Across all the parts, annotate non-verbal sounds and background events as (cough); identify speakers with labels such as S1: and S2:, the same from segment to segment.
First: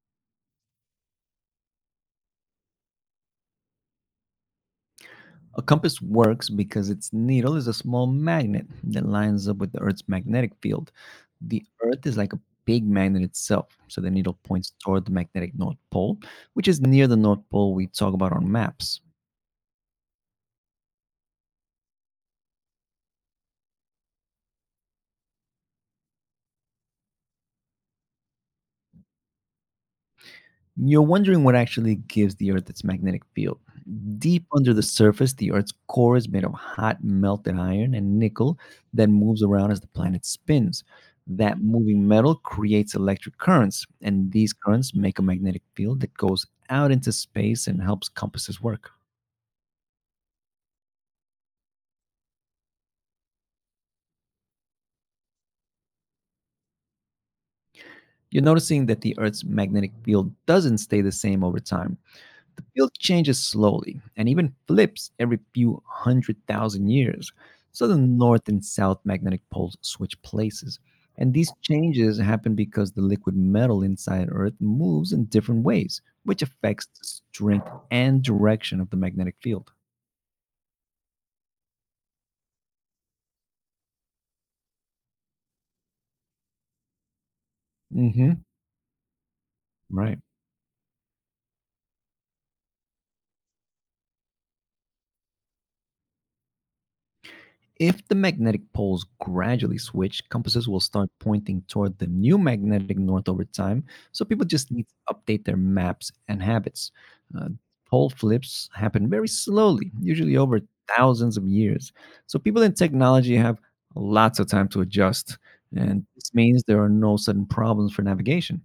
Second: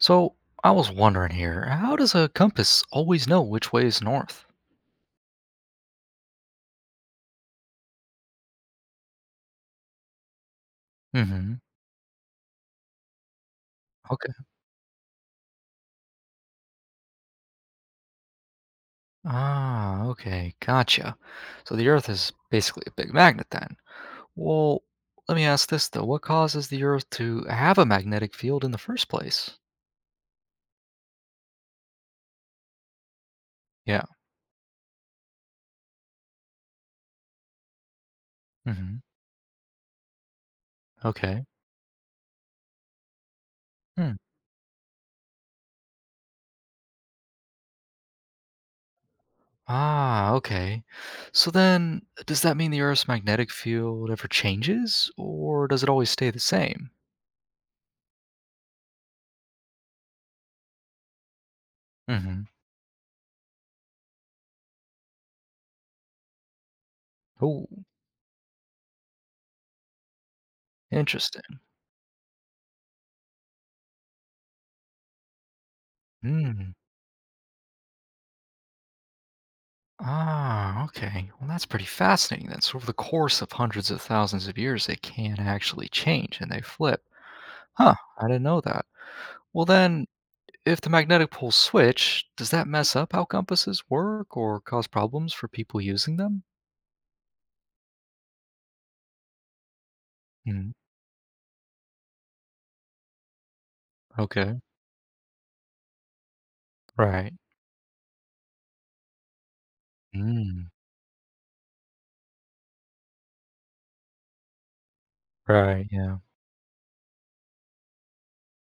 S1: So I was wondering here, how does a compass always know which way is north?
S2: A compass works because its needle is a small magnet that lines up with the Earth's magnetic field.
S1: Mm-hmm.
S2: The Earth is like a big magnet itself, so the
S1: Okay.
S2: needle points toward the magnetic North Pole, which is near the North Pole we talk about on maps.
S1: Ah, okay, gotcha. So the Earth is basically a big magnet then. Well, let me ask this though. What causes the Earth to have a magnetic field in the first place?
S2: You're wondering what actually gives the Earth its magnetic field.
S1: Yeah.
S2: Deep under the surface, the Earth's core is made of hot, melted iron and nickel
S1: Mm-hmm.
S2: that moves around as the planet spins.
S1: Okay.
S2: That moving metal creates electric currents,
S1: Hmm.
S2: and these currents make a magnetic field that goes out into space and helps compasses work.
S1: Ah, okay. So then, does that mean the Earth's magnetic field ever changes, or does it always stay the same?
S2: You're noticing that the Earth's magnetic field doesn't stay the same over time.
S1: Mm-hmm.
S2: The field changes slowly and even flips every few hundred thousand years.
S1: Oh,
S2: So the north and south magnetic poles switch places. And these
S1: interesting.
S2: changes happen because the liquid metal inside Earth moves in different ways, which
S1: Hmm.
S2: affects the strength and direction of the magnetic field.
S1: Ah, okay. Well, that's pretty fascinating then. So, over the course of hundreds of thousands of years, they can actually change and they flip. Huh, I
S2: Hmm.
S1: didn't know that. Well, then,
S2: Right.
S1: if the magnetic poles switch, does that mess up how compasses work or cause problems for people using them?
S2: If the magnetic poles gradually switch, compasses
S1: Mm,
S2: will start pointing toward the new magnetic north over time, so people
S1: okay.
S2: just need to update their maps and habits.
S1: Right.
S2: Uh, Pole flips happen very slowly, usually over
S1: Mm,
S2: thousands of years. So people in technology have lots of time to adjust,
S1: right.
S2: and
S1: Yeah.
S2: this means there are no sudden problems for navigation.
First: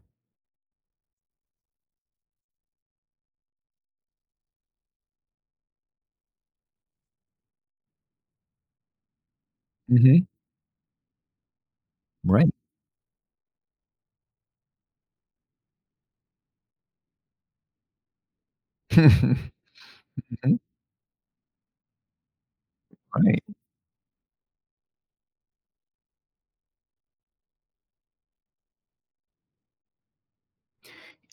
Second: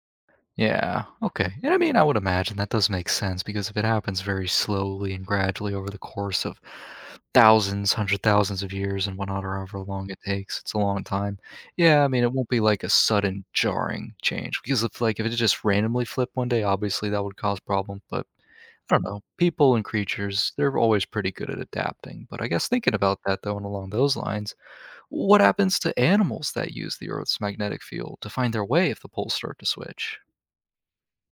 S1: Yeah. Okay. And I mean, I would imagine that does make sense because if it happens very slowly and gradually over the course of thousands, hundred thousands of years and whatnot, or however long it
S2: Hmm.
S1: takes, it's a long time. Yeah. I mean, it won't
S2: Right.
S1: be like a sudden jarring change because if like if it just randomly flipped one day, obviously that would cause problem. But I don't know.
S2: (laughs)
S1: People and creatures,
S2: Mhm.
S1: they're always pretty good at adapting. But I guess thinking about
S2: Right.
S1: that though, and along those lines, what happens to animals that use the Earth's magnetic field to find their way if the poles start to switch?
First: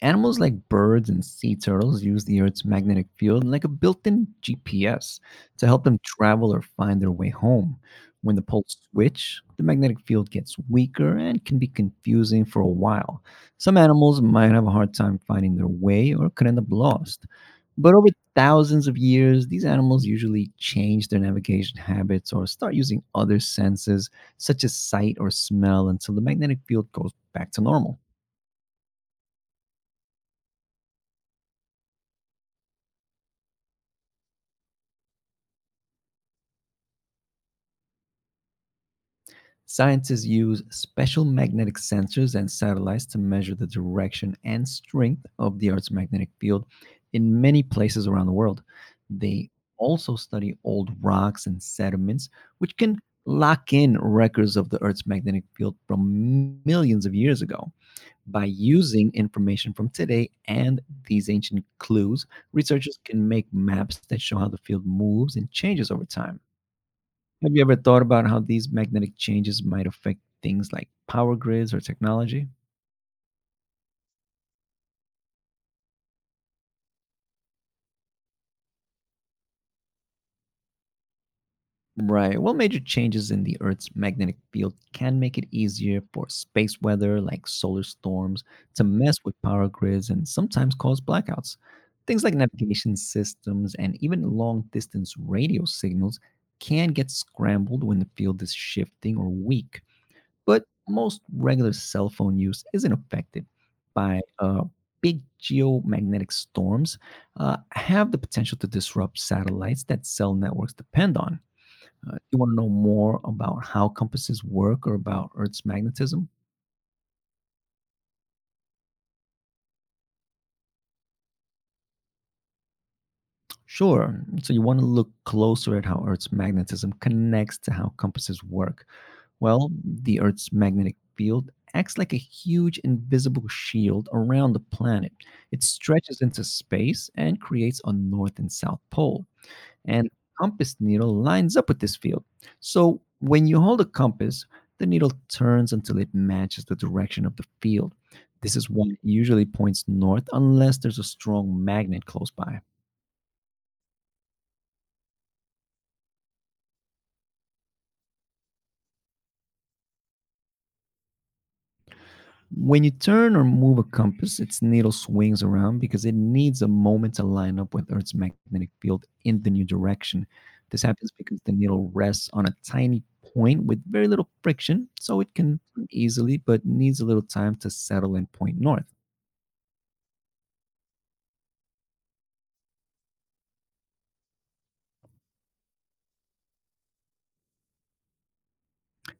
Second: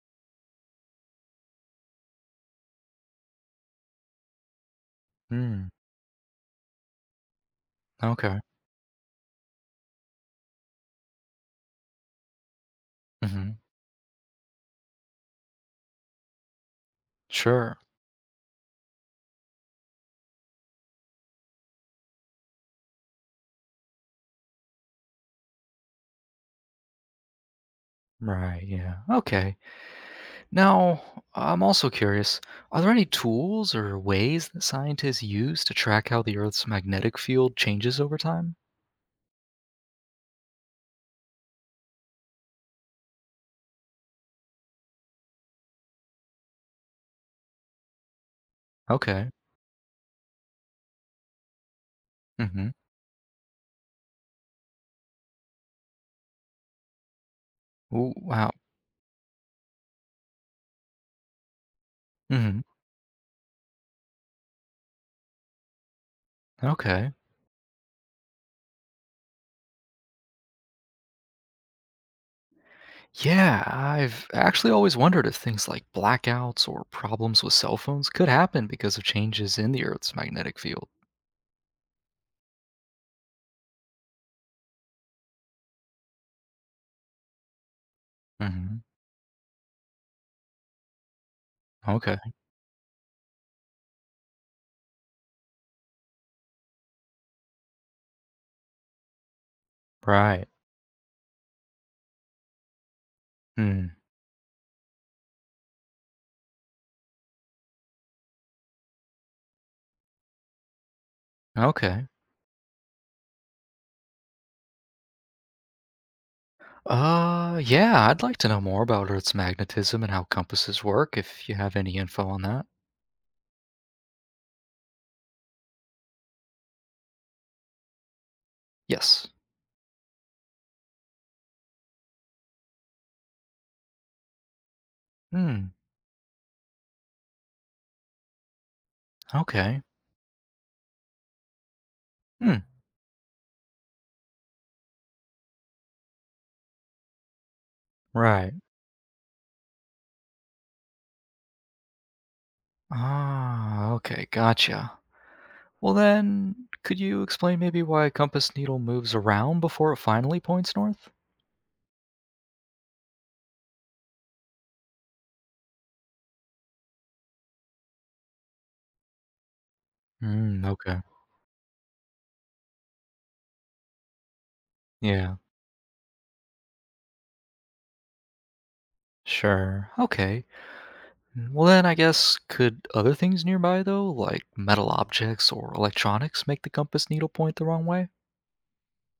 S2: Animals like birds and sea turtles use the Earth's magnetic field like a built in GPS to
S1: Hmm.
S2: help them travel or find their way home. When
S1: Okay.
S2: the poles switch, the magnetic field gets weaker and can be confusing for a while.
S1: Mhm.
S2: Some animals might have a hard time finding their way or could end up lost.
S1: Sure.
S2: But over thousands of years, these animals usually change their navigation habits or start using other senses, such as sight or smell, until the magnetic field goes back to normal.
S1: Right, yeah. Okay. Now, I'm also curious, are there any tools or ways that scientists use to track how the Earth's magnetic field changes over time?
S2: Scientists use special magnetic sensors and satellites to measure the direction and strength of the Earth's magnetic field in many places around the world.
S1: Okay.
S2: They also study old rocks and sediments,
S1: Mhm.
S2: which can lock in records of the Earth's magnetic field from millions of years ago.
S1: Ooh,
S2: By
S1: wow.
S2: using information from today and these ancient clues,
S1: Mhm.
S2: researchers can make maps that show how the field moves and changes over time.
S1: Okay.
S2: Have you ever thought about how these magnetic changes might affect things like power grids or technology?
S1: Yeah, I've actually always wondered if things like blackouts or problems with cell phones could happen because of changes in the Earth's magnetic field.
S2: Right. Well, major changes in the Earth's magnetic field can make it easier for space weather, like solar storms,
S1: Mhm.
S2: to mess with power grids and sometimes cause blackouts.
S1: Okay.
S2: Things like navigation systems and even long distance radio signals can get scrambled when the field is shifting or weak.
S1: Right.
S2: But most regular cell phone use isn't affected
S1: Hmm.
S2: by big geomagnetic storms have the potential to disrupt satellites that cell networks depend on.
S1: Okay.
S2: You want to know more about how compasses work or about Earth's magnetism?
S1: Yeah, I'd like to know more about Earth's magnetism and how compasses work, if you have any info on that.
S2: Sure. So you want to look closer at how Earth's magnetism connects to how compasses work.
S1: Yes.
S2: Well, the Earth's magnetic field acts like a huge invisible shield around the planet. It
S1: Hmm,
S2: stretches into space and creates a north and south pole.
S1: okay.
S2: And compass needle lines up with this field.
S1: Hmm,
S2: So when you hold a compass, the needle turns until it matches the direction of the field.
S1: right.
S2: This is why it usually points north unless there's a strong magnet close by.
S1: Ah, okay, gotcha. Well, then, could you explain maybe why a compass needle moves around before it finally points north?
S2: When you turn or move a compass, its needle swings around because it needs a moment to line up with Earth's magnetic field in the new direction.
S1: Hmm,
S2: This
S1: okay.
S2: happens because the needle rests on a tiny point with very little friction, so it
S1: Yeah,
S2: can turn easily but needs a little time to settle and point north.
S1: sure. Okay. Mm. Well, then, I guess, could other things nearby, though, like metal objects or electronics, make the compass needle point the wrong way?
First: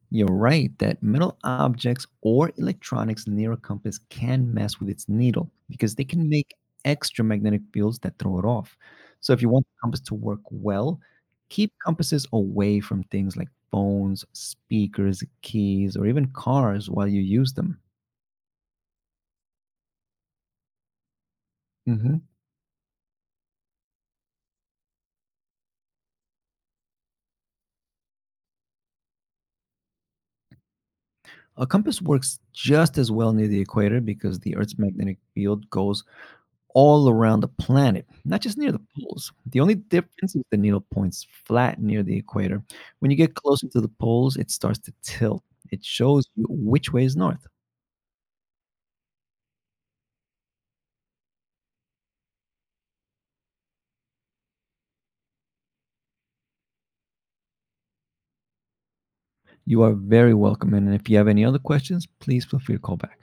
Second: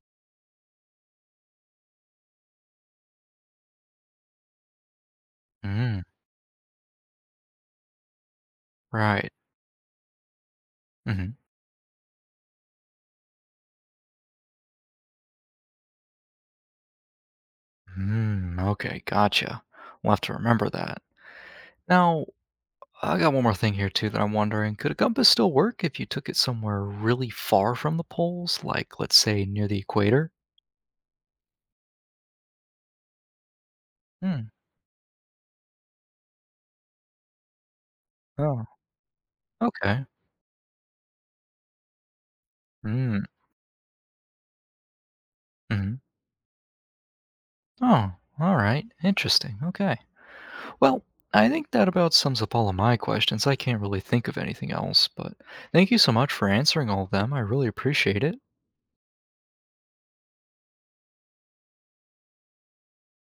S2: You're right that metal objects or electronics near a compass can mess with its needle because
S1: Hmm,
S2: they can make extra magnetic fields that throw it off.
S1: right.
S2: So, if you want the compass to work well,
S1: Hmm.
S2: keep compasses away from things like phones, speakers, keys, or even cars while you use them.
S1: Hmm. Okay, gotcha. We'll have to remember that.
S2: Mhm.
S1: Now, I got one more thing here too that I'm wondering: could a compass still work if you took it somewhere really far from the poles, like let's say near the equator?
S2: A compass works just as well near the equator because
S1: Hmm.
S2: the Earth's magnetic field goes all around the planet, not just
S1: Oh.
S2: near the poles. The only
S1: Okay.
S2: difference is the needle points flat near the equator. When you
S1: Hmm.
S2: get closer to the poles, it starts to tilt. It
S1: Hmm.
S2: shows you which way is north.
S1: Oh. All right. Interesting. Okay. Well, I think that about sums up all of my questions. I can't really think of anything else, but thank you so much for answering all of them. I really appreciate it.
S2: You are very welcome. And if you have any other questions, please feel free to call back.